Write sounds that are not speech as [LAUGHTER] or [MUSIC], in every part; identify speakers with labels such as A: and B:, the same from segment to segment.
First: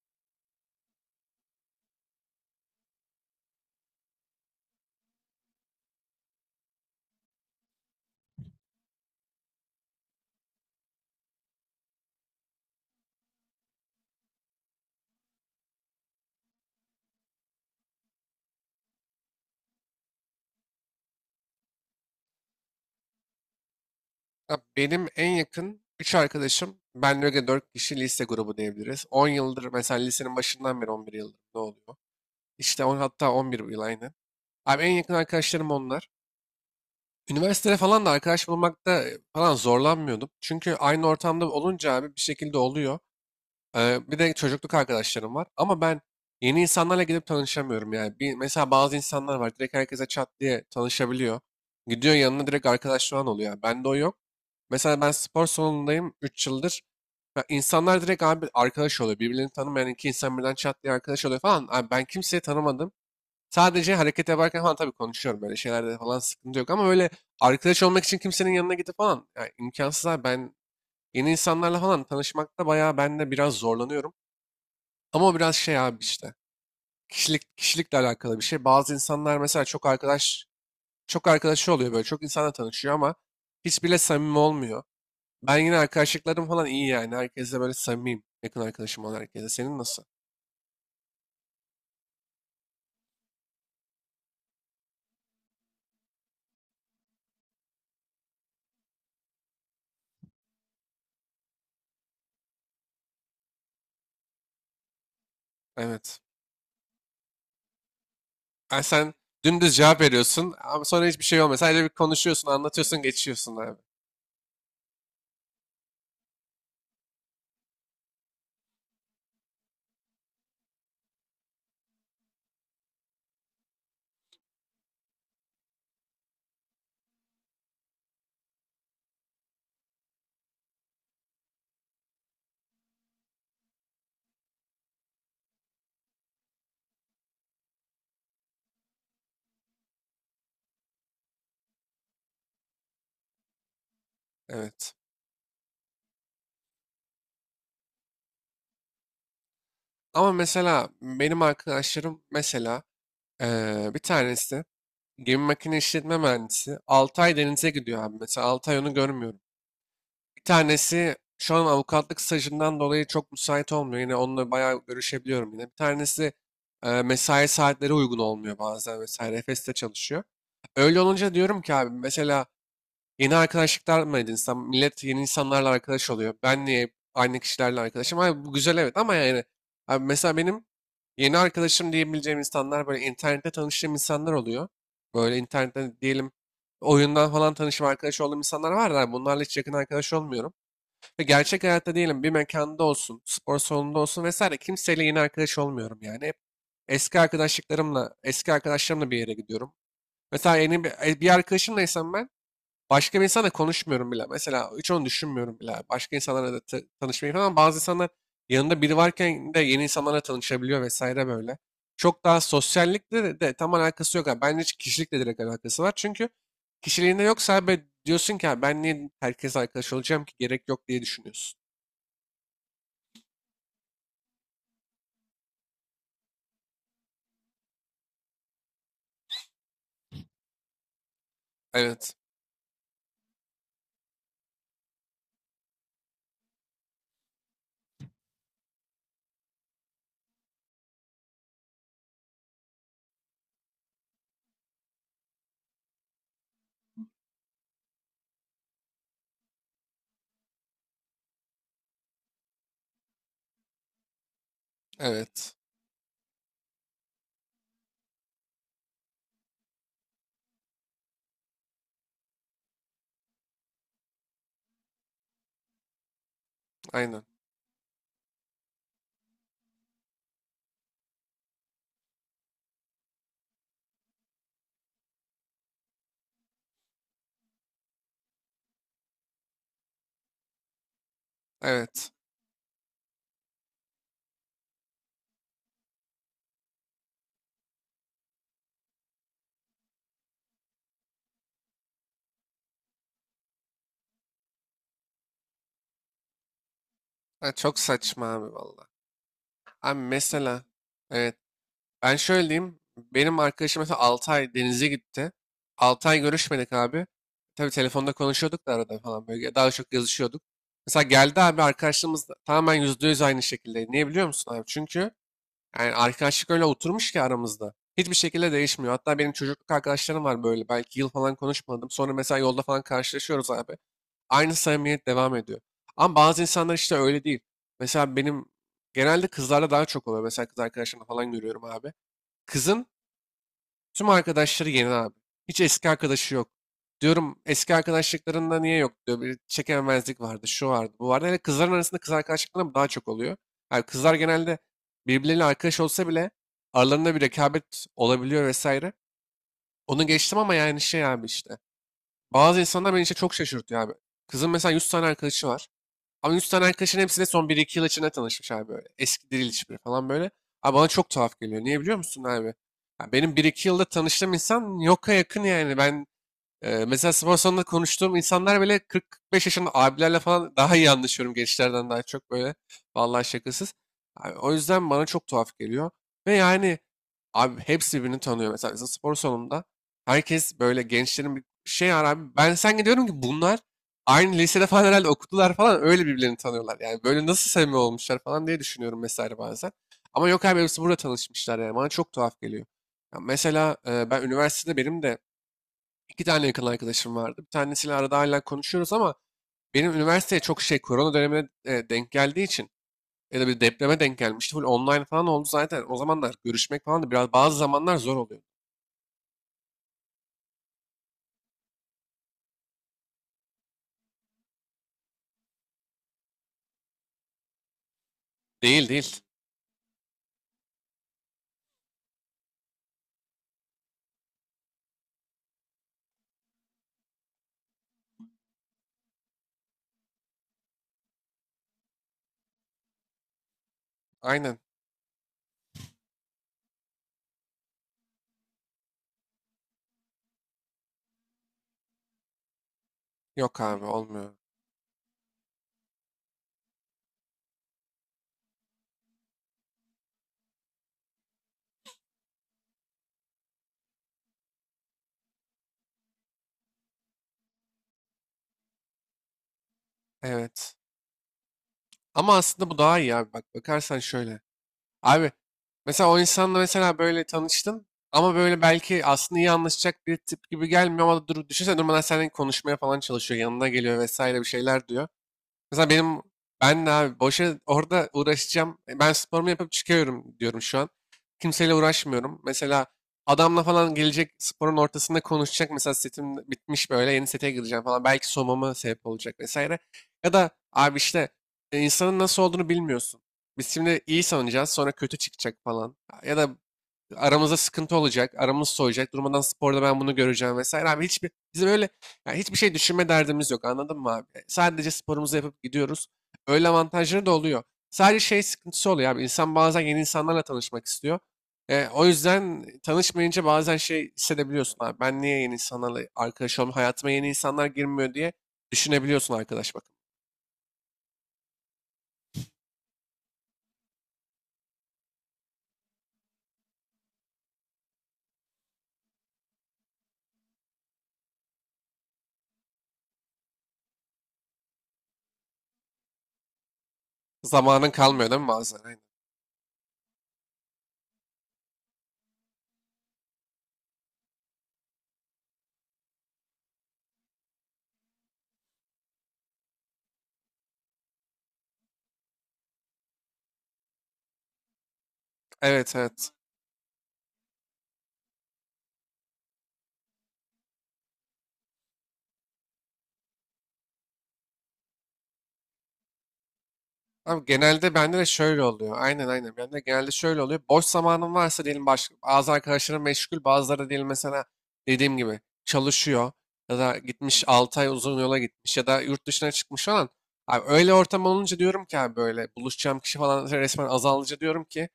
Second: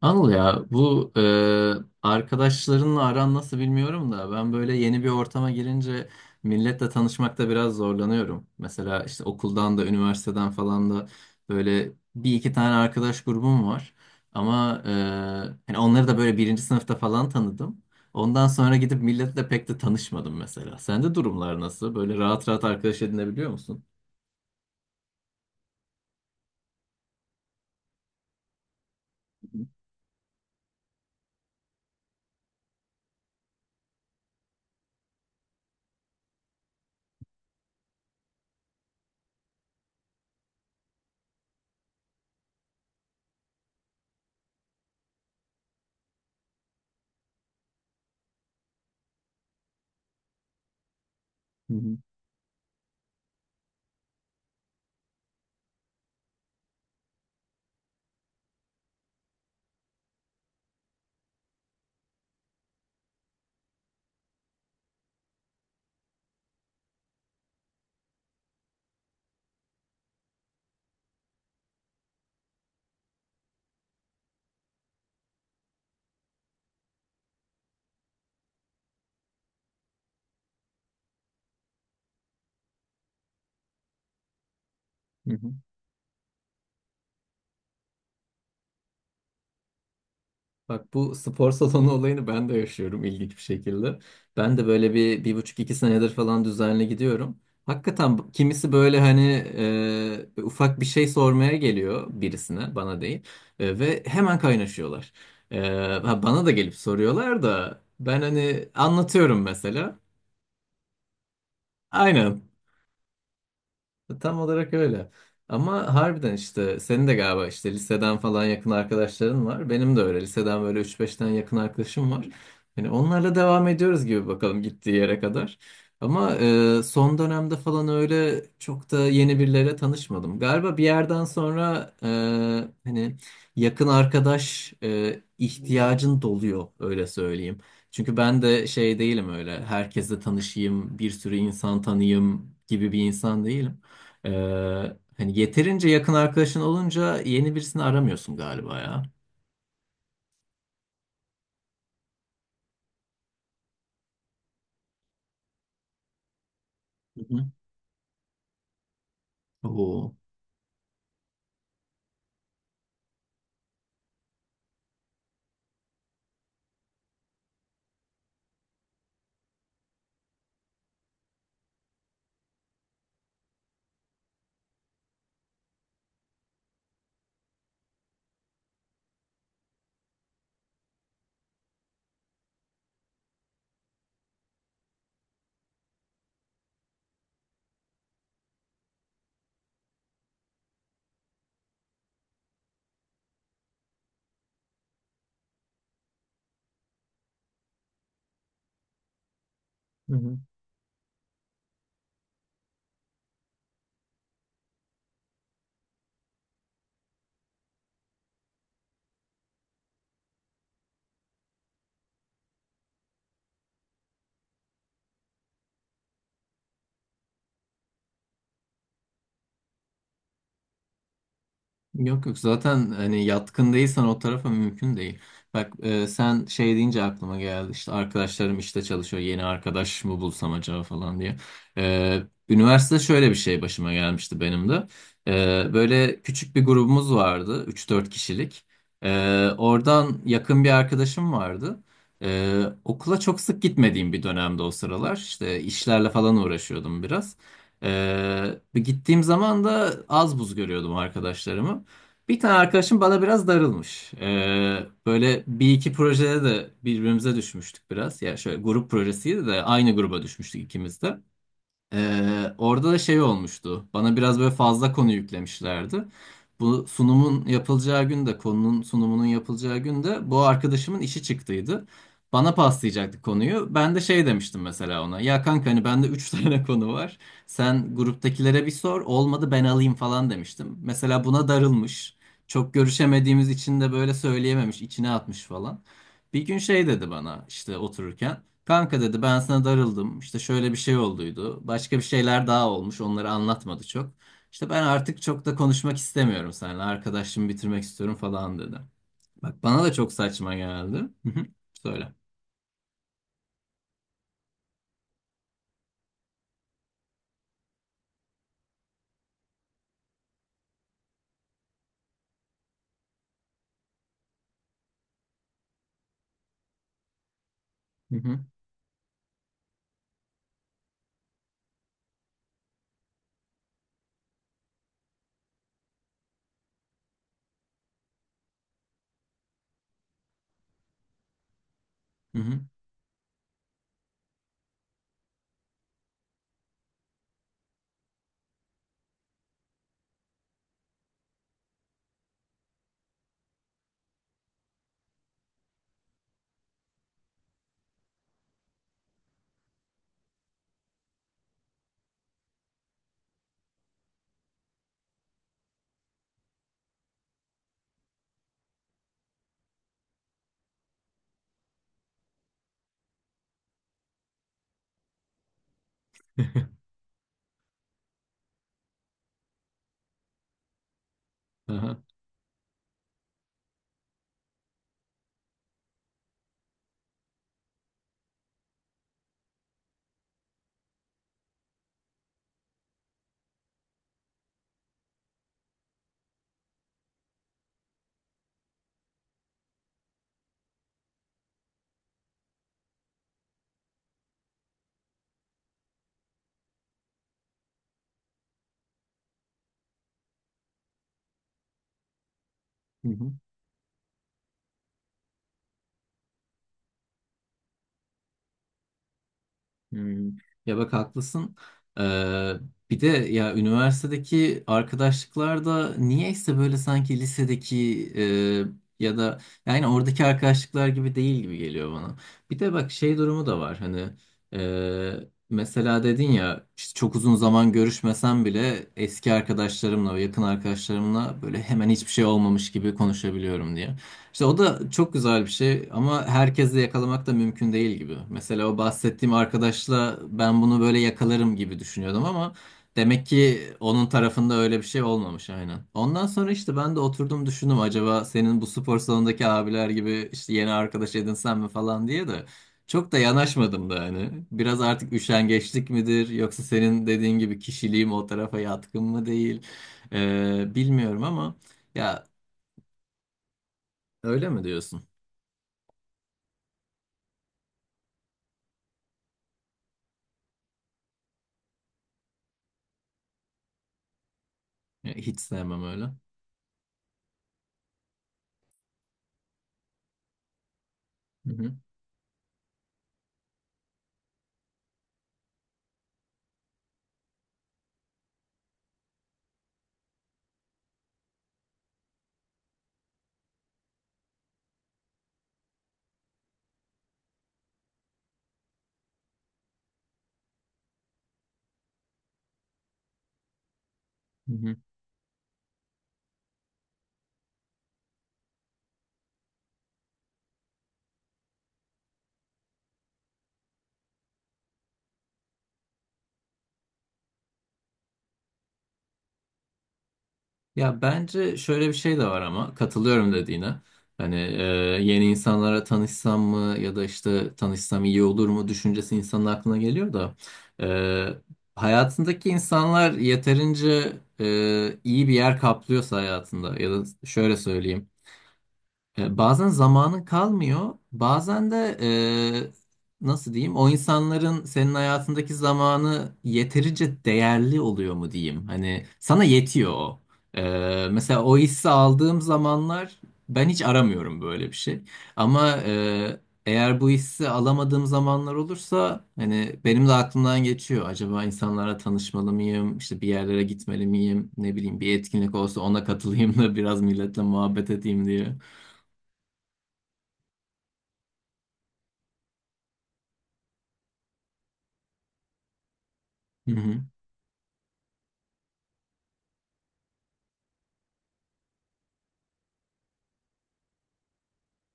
A: Anıl ya, bu arkadaşlarınla aran nasıl bilmiyorum da ben böyle yeni bir ortama girince milletle tanışmakta biraz zorlanıyorum. Mesela işte okuldan da, üniversiteden falan da böyle bir iki tane arkadaş grubum var. Ama hani onları da böyle birinci sınıfta falan tanıdım. Ondan sonra gidip milletle pek de tanışmadım mesela. Sende durumlar nasıl? Böyle rahat rahat arkadaş edinebiliyor musun?
B: Ya benim en yakın 3 arkadaşım, benle öyle 4 kişi lise grubu diyebiliriz. 10 yıldır
A: Hı
B: mesela lisenin başından beri 11 yıldır ne oluyor? İşte 10 hatta 11 yıl aynı. Abi en yakın arkadaşlarım onlar. Üniversitede falan da arkadaş bulmakta falan zorlanmıyordum. Çünkü aynı ortamda olunca abi bir şekilde oluyor. Bir de çocukluk arkadaşlarım var. Ama ben yeni insanlarla gidip tanışamıyorum yani. Bir, mesela bazı insanlar var direkt herkese çat diye tanışabiliyor.
A: hı,
B: Gidiyor yanına direkt arkadaş falan oluyor. Bende o yok. Mesela ben spor salonundayım 3 yıldır. Ya İnsanlar direkt abi arkadaş oluyor. Birbirlerini tanımayan iki insan birden çat diye arkadaş oluyor falan. Abi ben kimseyi tanımadım. Sadece hareket yaparken falan tabii konuşuyorum. Böyle şeylerde falan sıkıntı yok. Ama öyle arkadaş olmak için kimsenin yanına gidip falan. Yani imkansız abi, ben yeni insanlarla falan tanışmakta bayağı ben de biraz zorlanıyorum. Ama o biraz şey abi işte. Kişilik, kişilikle alakalı bir şey. Bazı insanlar mesela çok arkadaş, çok arkadaşı oluyor böyle. Çok insanla tanışıyor ama hiçbiriyle samimi olmuyor.
A: hı hı.
B: Ben yine arkadaşlıklarım falan iyi yani. Herkesle böyle samimiyim. Yakın arkadaşım olan herkese. Senin nasıl?
A: Bak, bu spor salonu olayını ben de yaşıyorum ilginç bir şekilde. Ben de böyle bir, bir buçuk iki senedir falan düzenli gidiyorum. Hakikaten kimisi böyle hani ufak bir şey sormaya geliyor birisine, bana değil. Ve hemen kaynaşıyorlar. E,
B: Evet.
A: ha, bana da gelip soruyorlar da ben hani
B: Yani sen
A: anlatıyorum
B: dümdüz
A: mesela.
B: cevap veriyorsun ama sonra hiçbir şey olmuyor. Sadece bir
A: Aynen.
B: konuşuyorsun, anlatıyorsun, geçiyorsun abi.
A: Tam olarak öyle. Ama harbiden işte senin de galiba işte liseden falan yakın arkadaşların var. Benim de öyle. Liseden böyle üç 5 tane yakın arkadaşım var. Hani onlarla devam ediyoruz gibi bakalım gittiği yere kadar. Ama son dönemde falan öyle çok da yeni birilere tanışmadım. Galiba bir yerden sonra hani yakın arkadaş ihtiyacın doluyor, öyle söyleyeyim. Çünkü ben de şey değilim, öyle herkesle tanışayım, bir sürü insan tanıyayım gibi bir insan değilim. Ee,
B: Evet.
A: Hani yeterince yakın arkadaşın olunca yeni birisini aramıyorsun galiba ya.
B: Ama mesela benim arkadaşlarım mesela bir tanesi gemi makine işletme mühendisi
A: Hı
B: 6 ay
A: hı.
B: denize gidiyor abi. Mesela 6 ay onu görmüyorum.
A: Oo.
B: Bir tanesi şu an avukatlık stajından dolayı çok müsait olmuyor. Yine onunla bayağı görüşebiliyorum yine. Bir tanesi mesai saatleri uygun olmuyor bazen vesaire. Efes'te çalışıyor. Öyle olunca diyorum ki abi mesela yeni arkadaşlıklar mı edinsem? Millet yeni insanlarla arkadaş oluyor. Ben niye aynı kişilerle arkadaşım? Abi bu güzel evet, ama yani abi mesela benim yeni arkadaşım diyebileceğim insanlar böyle internette tanıştığım insanlar oluyor. Böyle internetten diyelim oyundan falan tanışıp arkadaş olduğum insanlar var da bunlarla hiç yakın arkadaş olmuyorum. Ve gerçek hayatta diyelim bir mekanda olsun, spor salonunda olsun vesaire kimseyle yeni arkadaş olmuyorum yani. Hep eski arkadaşlıklarımla, eski arkadaşlarımla bir yere gidiyorum.
A: Hı hı.
B: Mesela yeni bir arkadaşımlaysam ben başka bir insanla konuşmuyorum bile. Mesela hiç onu düşünmüyorum bile. Başka insanlarla da tanışmayı falan. Bazı insanlar yanında biri varken de yeni insanlarla tanışabiliyor vesaire böyle. Çok daha sosyallikle de tam alakası yok abi. Bence kişilikle direkt alakası var. Çünkü kişiliğinde yoksa abi diyorsun ki: "Ha, ben niye herkes arkadaş olacağım ki, gerek yok," diye düşünüyorsun.
A: Yok yok, zaten hani yatkın değilsen o tarafa mümkün değil. Bak, sen şey deyince aklıma geldi işte arkadaşlarım işte çalışıyor, yeni arkadaş mı bulsam acaba falan diye.
B: Evet.
A: E, Üniversitede şöyle bir şey başıma gelmişti benim de. Böyle küçük bir grubumuz vardı, üç dört kişilik. E, Oradan yakın bir arkadaşım vardı. Okula çok sık gitmediğim bir dönemde o sıralar işte işlerle falan uğraşıyordum biraz. Bir gittiğim zaman da az buz görüyordum arkadaşlarımı. Bir tane arkadaşım bana biraz darılmış. Böyle
B: Evet.
A: bir iki projede de birbirimize düşmüştük biraz. Ya şöyle grup projesiydi de aynı gruba düşmüştük ikimiz de. Orada da şey olmuştu. Bana biraz böyle fazla konu yüklemişlerdi. Bu
B: Aynen.
A: sunumun yapılacağı gün de, konunun sunumunun yapılacağı gün de, bu arkadaşımın işi çıktıydı. Bana paslayacaktı konuyu. Ben de şey demiştim mesela ona. Ya kanka hani bende 3 [LAUGHS] tane konu var. Sen gruptakilere bir sor. Olmadı ben alayım falan demiştim. Mesela buna
B: Evet.
A: darılmış. Çok görüşemediğimiz için de böyle söyleyememiş, içine atmış falan. Bir gün şey dedi bana işte otururken. Kanka dedi, ben sana darıldım. İşte şöyle bir şey olduydu. Başka bir şeyler daha olmuş. Onları anlatmadı çok. İşte ben artık çok da konuşmak istemiyorum seninle. Arkadaşlığımı
B: Ha, çok
A: bitirmek istiyorum
B: saçma abi
A: falan dedi.
B: valla.
A: Bak bana da
B: Abi
A: çok saçma
B: mesela,
A: geldi. Hı
B: evet,
A: hı. Söyle.
B: ben şöyle diyeyim. Benim arkadaşım mesela 6 ay denize gitti. 6 ay görüşmedik abi. Tabii telefonda konuşuyorduk da arada falan, böyle daha çok yazışıyorduk. Mesela geldi abi arkadaşlığımız da tamamen %100 aynı şekilde. Niye biliyor musun abi? Çünkü yani arkadaşlık öyle oturmuş ki aramızda. Hiçbir
A: Hı hı.
B: şekilde değişmiyor. Hatta benim çocukluk arkadaşlarım var böyle. Belki yıl falan konuşmadım. Sonra mesela yolda falan karşılaşıyoruz abi. Aynı samimiyet devam ediyor. Ama bazı insanlar işte öyle değil. Mesela benim genelde kızlarda daha çok oluyor. Mesela kız arkadaşlarımla falan görüyorum abi.
A: Hı hı.
B: Kızın tüm arkadaşları yeni abi. Hiç eski arkadaşı yok. Diyorum eski arkadaşlıklarında niye yok diyor. Bir çekememezlik vardı, şu vardı, bu vardı. Hele kızların arasında kız arkadaşlıkları mı daha çok oluyor. Yani kızlar genelde birbirleriyle arkadaş olsa bile aralarında bir rekabet olabiliyor vesaire. Onu geçtim ama yani şey abi işte. Bazı insanlar beni işte çok şaşırtıyor abi. Kızın mesela 100 tane arkadaşı var. Ama 100 tane arkadaşın hepsine son bir iki yıl içinde tanışmış abi böyle. Eski değil hiçbiri falan böyle. Abi bana çok tuhaf geliyor. Niye biliyor musun abi? Ya benim bir iki yılda tanıştığım insan yoka yakın yani. Ben
A: [LAUGHS]
B: mesela spor salonunda konuştuğum insanlar bile 40-45 yaşında abilerle falan daha iyi anlaşıyorum gençlerden
A: Aha.
B: daha çok böyle. Vallahi şakasız. Abi, o yüzden bana çok tuhaf geliyor. Ve yani abi hepsi birbirini tanıyor. Mesela, bizim spor salonunda herkes böyle gençlerin bir şey var abi. Ben sen gidiyorum ki bunlar aynı lisede falan herhalde okudular falan, öyle birbirlerini tanıyorlar. Yani böyle nasıl samimi olmuşlar falan diye düşünüyorum mesela bazen. Ama yok abi hepsi burada tanışmışlar yani bana çok tuhaf geliyor. Ya mesela, ben üniversitede, benim de İki tane yakın arkadaşım vardı. Bir tanesiyle arada hala konuşuyoruz ama benim üniversiteye çok şey korona dönemine denk geldiği için ya da bir depreme denk gelmişti. Full online falan oldu zaten. O zamanlar görüşmek falan da biraz bazı zamanlar zor oluyor.
A: Hmm. Ya bak, haklısın. Ee, Bir de ya üniversitedeki arkadaşlıklar da niyeyse böyle sanki lisedeki
B: Değil
A: ya
B: değil.
A: da yani oradaki arkadaşlıklar gibi değil gibi geliyor bana. Bir de bak şey durumu da var hani e, mesela dedin ya işte çok uzun zaman görüşmesem bile eski arkadaşlarımla ve yakın arkadaşlarımla böyle hemen hiçbir şey olmamış gibi konuşabiliyorum diye. İşte o
B: Aynen.
A: da çok güzel bir şey ama herkesle yakalamak da mümkün değil gibi. Mesela o bahsettiğim arkadaşla ben bunu böyle yakalarım gibi düşünüyordum ama demek ki
B: Yok abi
A: onun
B: olmuyor.
A: tarafında öyle bir şey olmamış, aynen. Ondan sonra işte ben de oturdum düşündüm, acaba senin bu spor salonundaki abiler gibi işte yeni arkadaş edinsem mi falan diye de çok da yanaşmadım da yani. Biraz artık üşengeçlik midir yoksa senin dediğin gibi kişiliğim o tarafa yatkın mı değil?
B: Evet.
A: Bilmiyorum ama ya,
B: Ama aslında bu daha iyi abi. Bak bakarsan şöyle.
A: öyle mi diyorsun?
B: Abi mesela o insanla mesela böyle tanıştın ama böyle belki aslında iyi anlaşacak bir tip gibi gelmiyor, ama dur, düşünsene durmadan seninle konuşmaya falan çalışıyor. Yanına geliyor vesaire, bir şeyler diyor.
A: Ya, hiç sevmem
B: Mesela
A: öyle.
B: benim, ben de abi boşa orada uğraşacağım. Ben sporumu yapıp çıkıyorum diyorum şu an.
A: Hı hı,
B: Kimseyle uğraşmıyorum. Mesela adamla falan gelecek sporun ortasında konuşacak. Mesela setim bitmiş böyle yeni sete gireceğim falan. Belki soğumama sebep olacak vesaire. Ya da abi işte insanın nasıl olduğunu bilmiyorsun. Biz şimdi iyi sanacağız, sonra kötü çıkacak falan. Ya da aramızda sıkıntı olacak, aramız soğuyacak. Durmadan sporda ben bunu göreceğim vesaire. Abi hiçbir bizim öyle yani hiçbir şey düşünme derdimiz yok. Anladın mı abi?
A: hı hı.
B: Sadece sporumuzu yapıp gidiyoruz. Öyle avantajları da oluyor. Sadece şey sıkıntısı oluyor abi. İnsan bazen yeni insanlarla tanışmak istiyor. O yüzden tanışmayınca bazen şey hissedebiliyorsun abi. Ben niye yeni insanlarla arkadaş olmuyorum? Hayatıma yeni insanlar girmiyor diye düşünebiliyorsun arkadaş bakın.
A: Ya bence şöyle bir şey de var ama katılıyorum dediğine. Hani yeni insanlara tanışsam mı ya da işte tanışsam iyi olur mu düşüncesi insanın aklına geliyor da e, hayatındaki insanlar yeterince iyi bir yer kaplıyorsa hayatında, ya da şöyle
B: Zamanın
A: söyleyeyim.
B: kalmıyor değil mi bazen? Aynen.
A: Bazen zamanın kalmıyor, bazen de nasıl diyeyim, o insanların senin hayatındaki zamanı yeterince değerli oluyor mu diyeyim. Hani sana yetiyor o. E, Mesela o hissi aldığım zamanlar ben hiç aramıyorum böyle bir şey. Ama
B: Evet, evet.
A: eğer bu hissi alamadığım zamanlar olursa hani benim de aklımdan geçiyor. Acaba insanlara tanışmalı mıyım, işte bir yerlere gitmeli miyim, ne bileyim bir etkinlik olsa ona katılayım da [LAUGHS] biraz milletle
B: Abi
A: muhabbet
B: genelde bende
A: edeyim
B: de
A: diye.
B: şöyle oluyor. Aynen, aynen. Bende genelde şöyle oluyor. Boş zamanım varsa diyelim, bazı arkadaşlarım meşgul, bazıları diyelim mesela dediğim gibi çalışıyor
A: Hı
B: ya
A: hı,
B: da gitmiş 6 ay uzun yola gitmiş ya da yurt dışına çıkmış falan. Abi öyle ortam olunca diyorum ki abi böyle buluşacağım kişi falan resmen azalınca diyorum ki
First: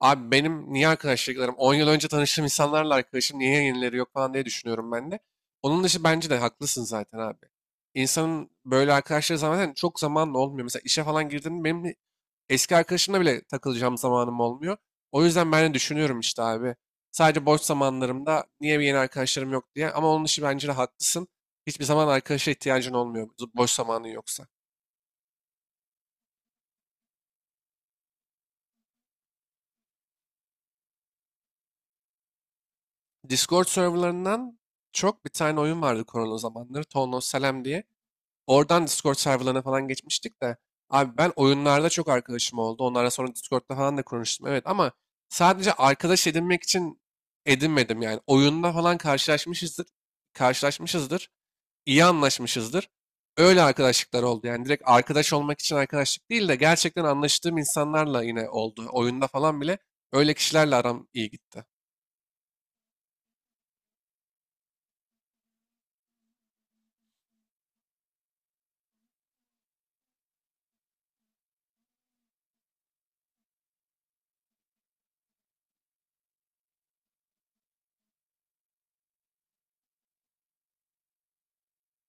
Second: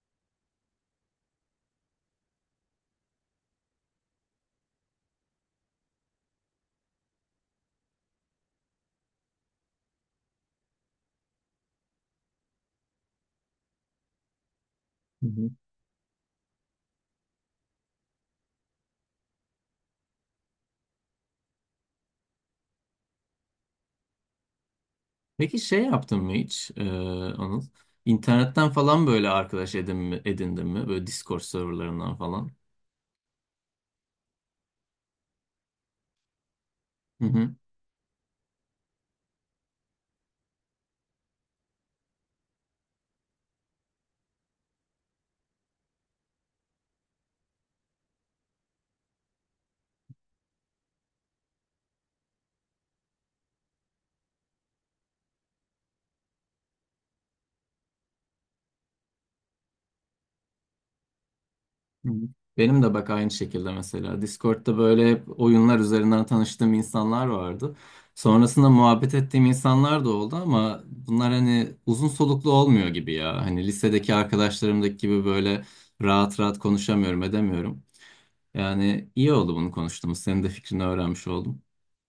B: abi benim niye arkadaşlıklarım 10 yıl önce tanıştığım insanlarla arkadaşım, niye yenileri yok falan diye düşünüyorum ben de. Onun dışı bence de haklısın zaten abi. İnsanın böyle arkadaşları zaten çok zamanla olmuyor. Mesela işe falan girdim, benim eski arkadaşımla bile takılacağım zamanım olmuyor. O
A: hı hı.
B: yüzden ben de düşünüyorum işte abi. Sadece boş zamanlarımda niye bir yeni arkadaşlarım yok diye. Ama onun için bence de haklısın. Hiçbir zaman arkadaşa ihtiyacın olmuyor boş zamanın yoksa.
A: Peki şey yaptın mı hiç Anıl? İnternetten falan böyle arkadaş edin mi, edindin mi? Böyle Discord serverlarından falan.
B: Discord serverlarından çok bir tane oyun vardı korona zamanları. Town
A: Hı
B: of
A: hı,
B: Salem diye. Oradan Discord serverlarına falan geçmiştik de. Abi ben oyunlarda çok arkadaşım oldu. Onlarla sonra Discord'da falan da konuştum. Evet ama sadece arkadaş edinmek için edinmedim yani. Oyunda falan karşılaşmışızdır. Karşılaşmışızdır. İyi anlaşmışızdır. Öyle arkadaşlıklar oldu. Yani direkt arkadaş olmak için arkadaşlık değil de gerçekten anlaştığım insanlarla yine oldu. Oyunda falan bile öyle kişilerle aram iyi gitti.
A: hı hı. Benim de bak aynı şekilde mesela Discord'da böyle hep oyunlar üzerinden tanıştığım insanlar vardı. Sonrasında muhabbet ettiğim insanlar da oldu ama bunlar hani uzun soluklu olmuyor gibi ya. Hani lisedeki arkadaşlarımdaki gibi böyle rahat rahat konuşamıyorum, edemiyorum. Yani iyi oldu bunu konuştuğumuz. Senin de fikrini öğrenmiş oldum.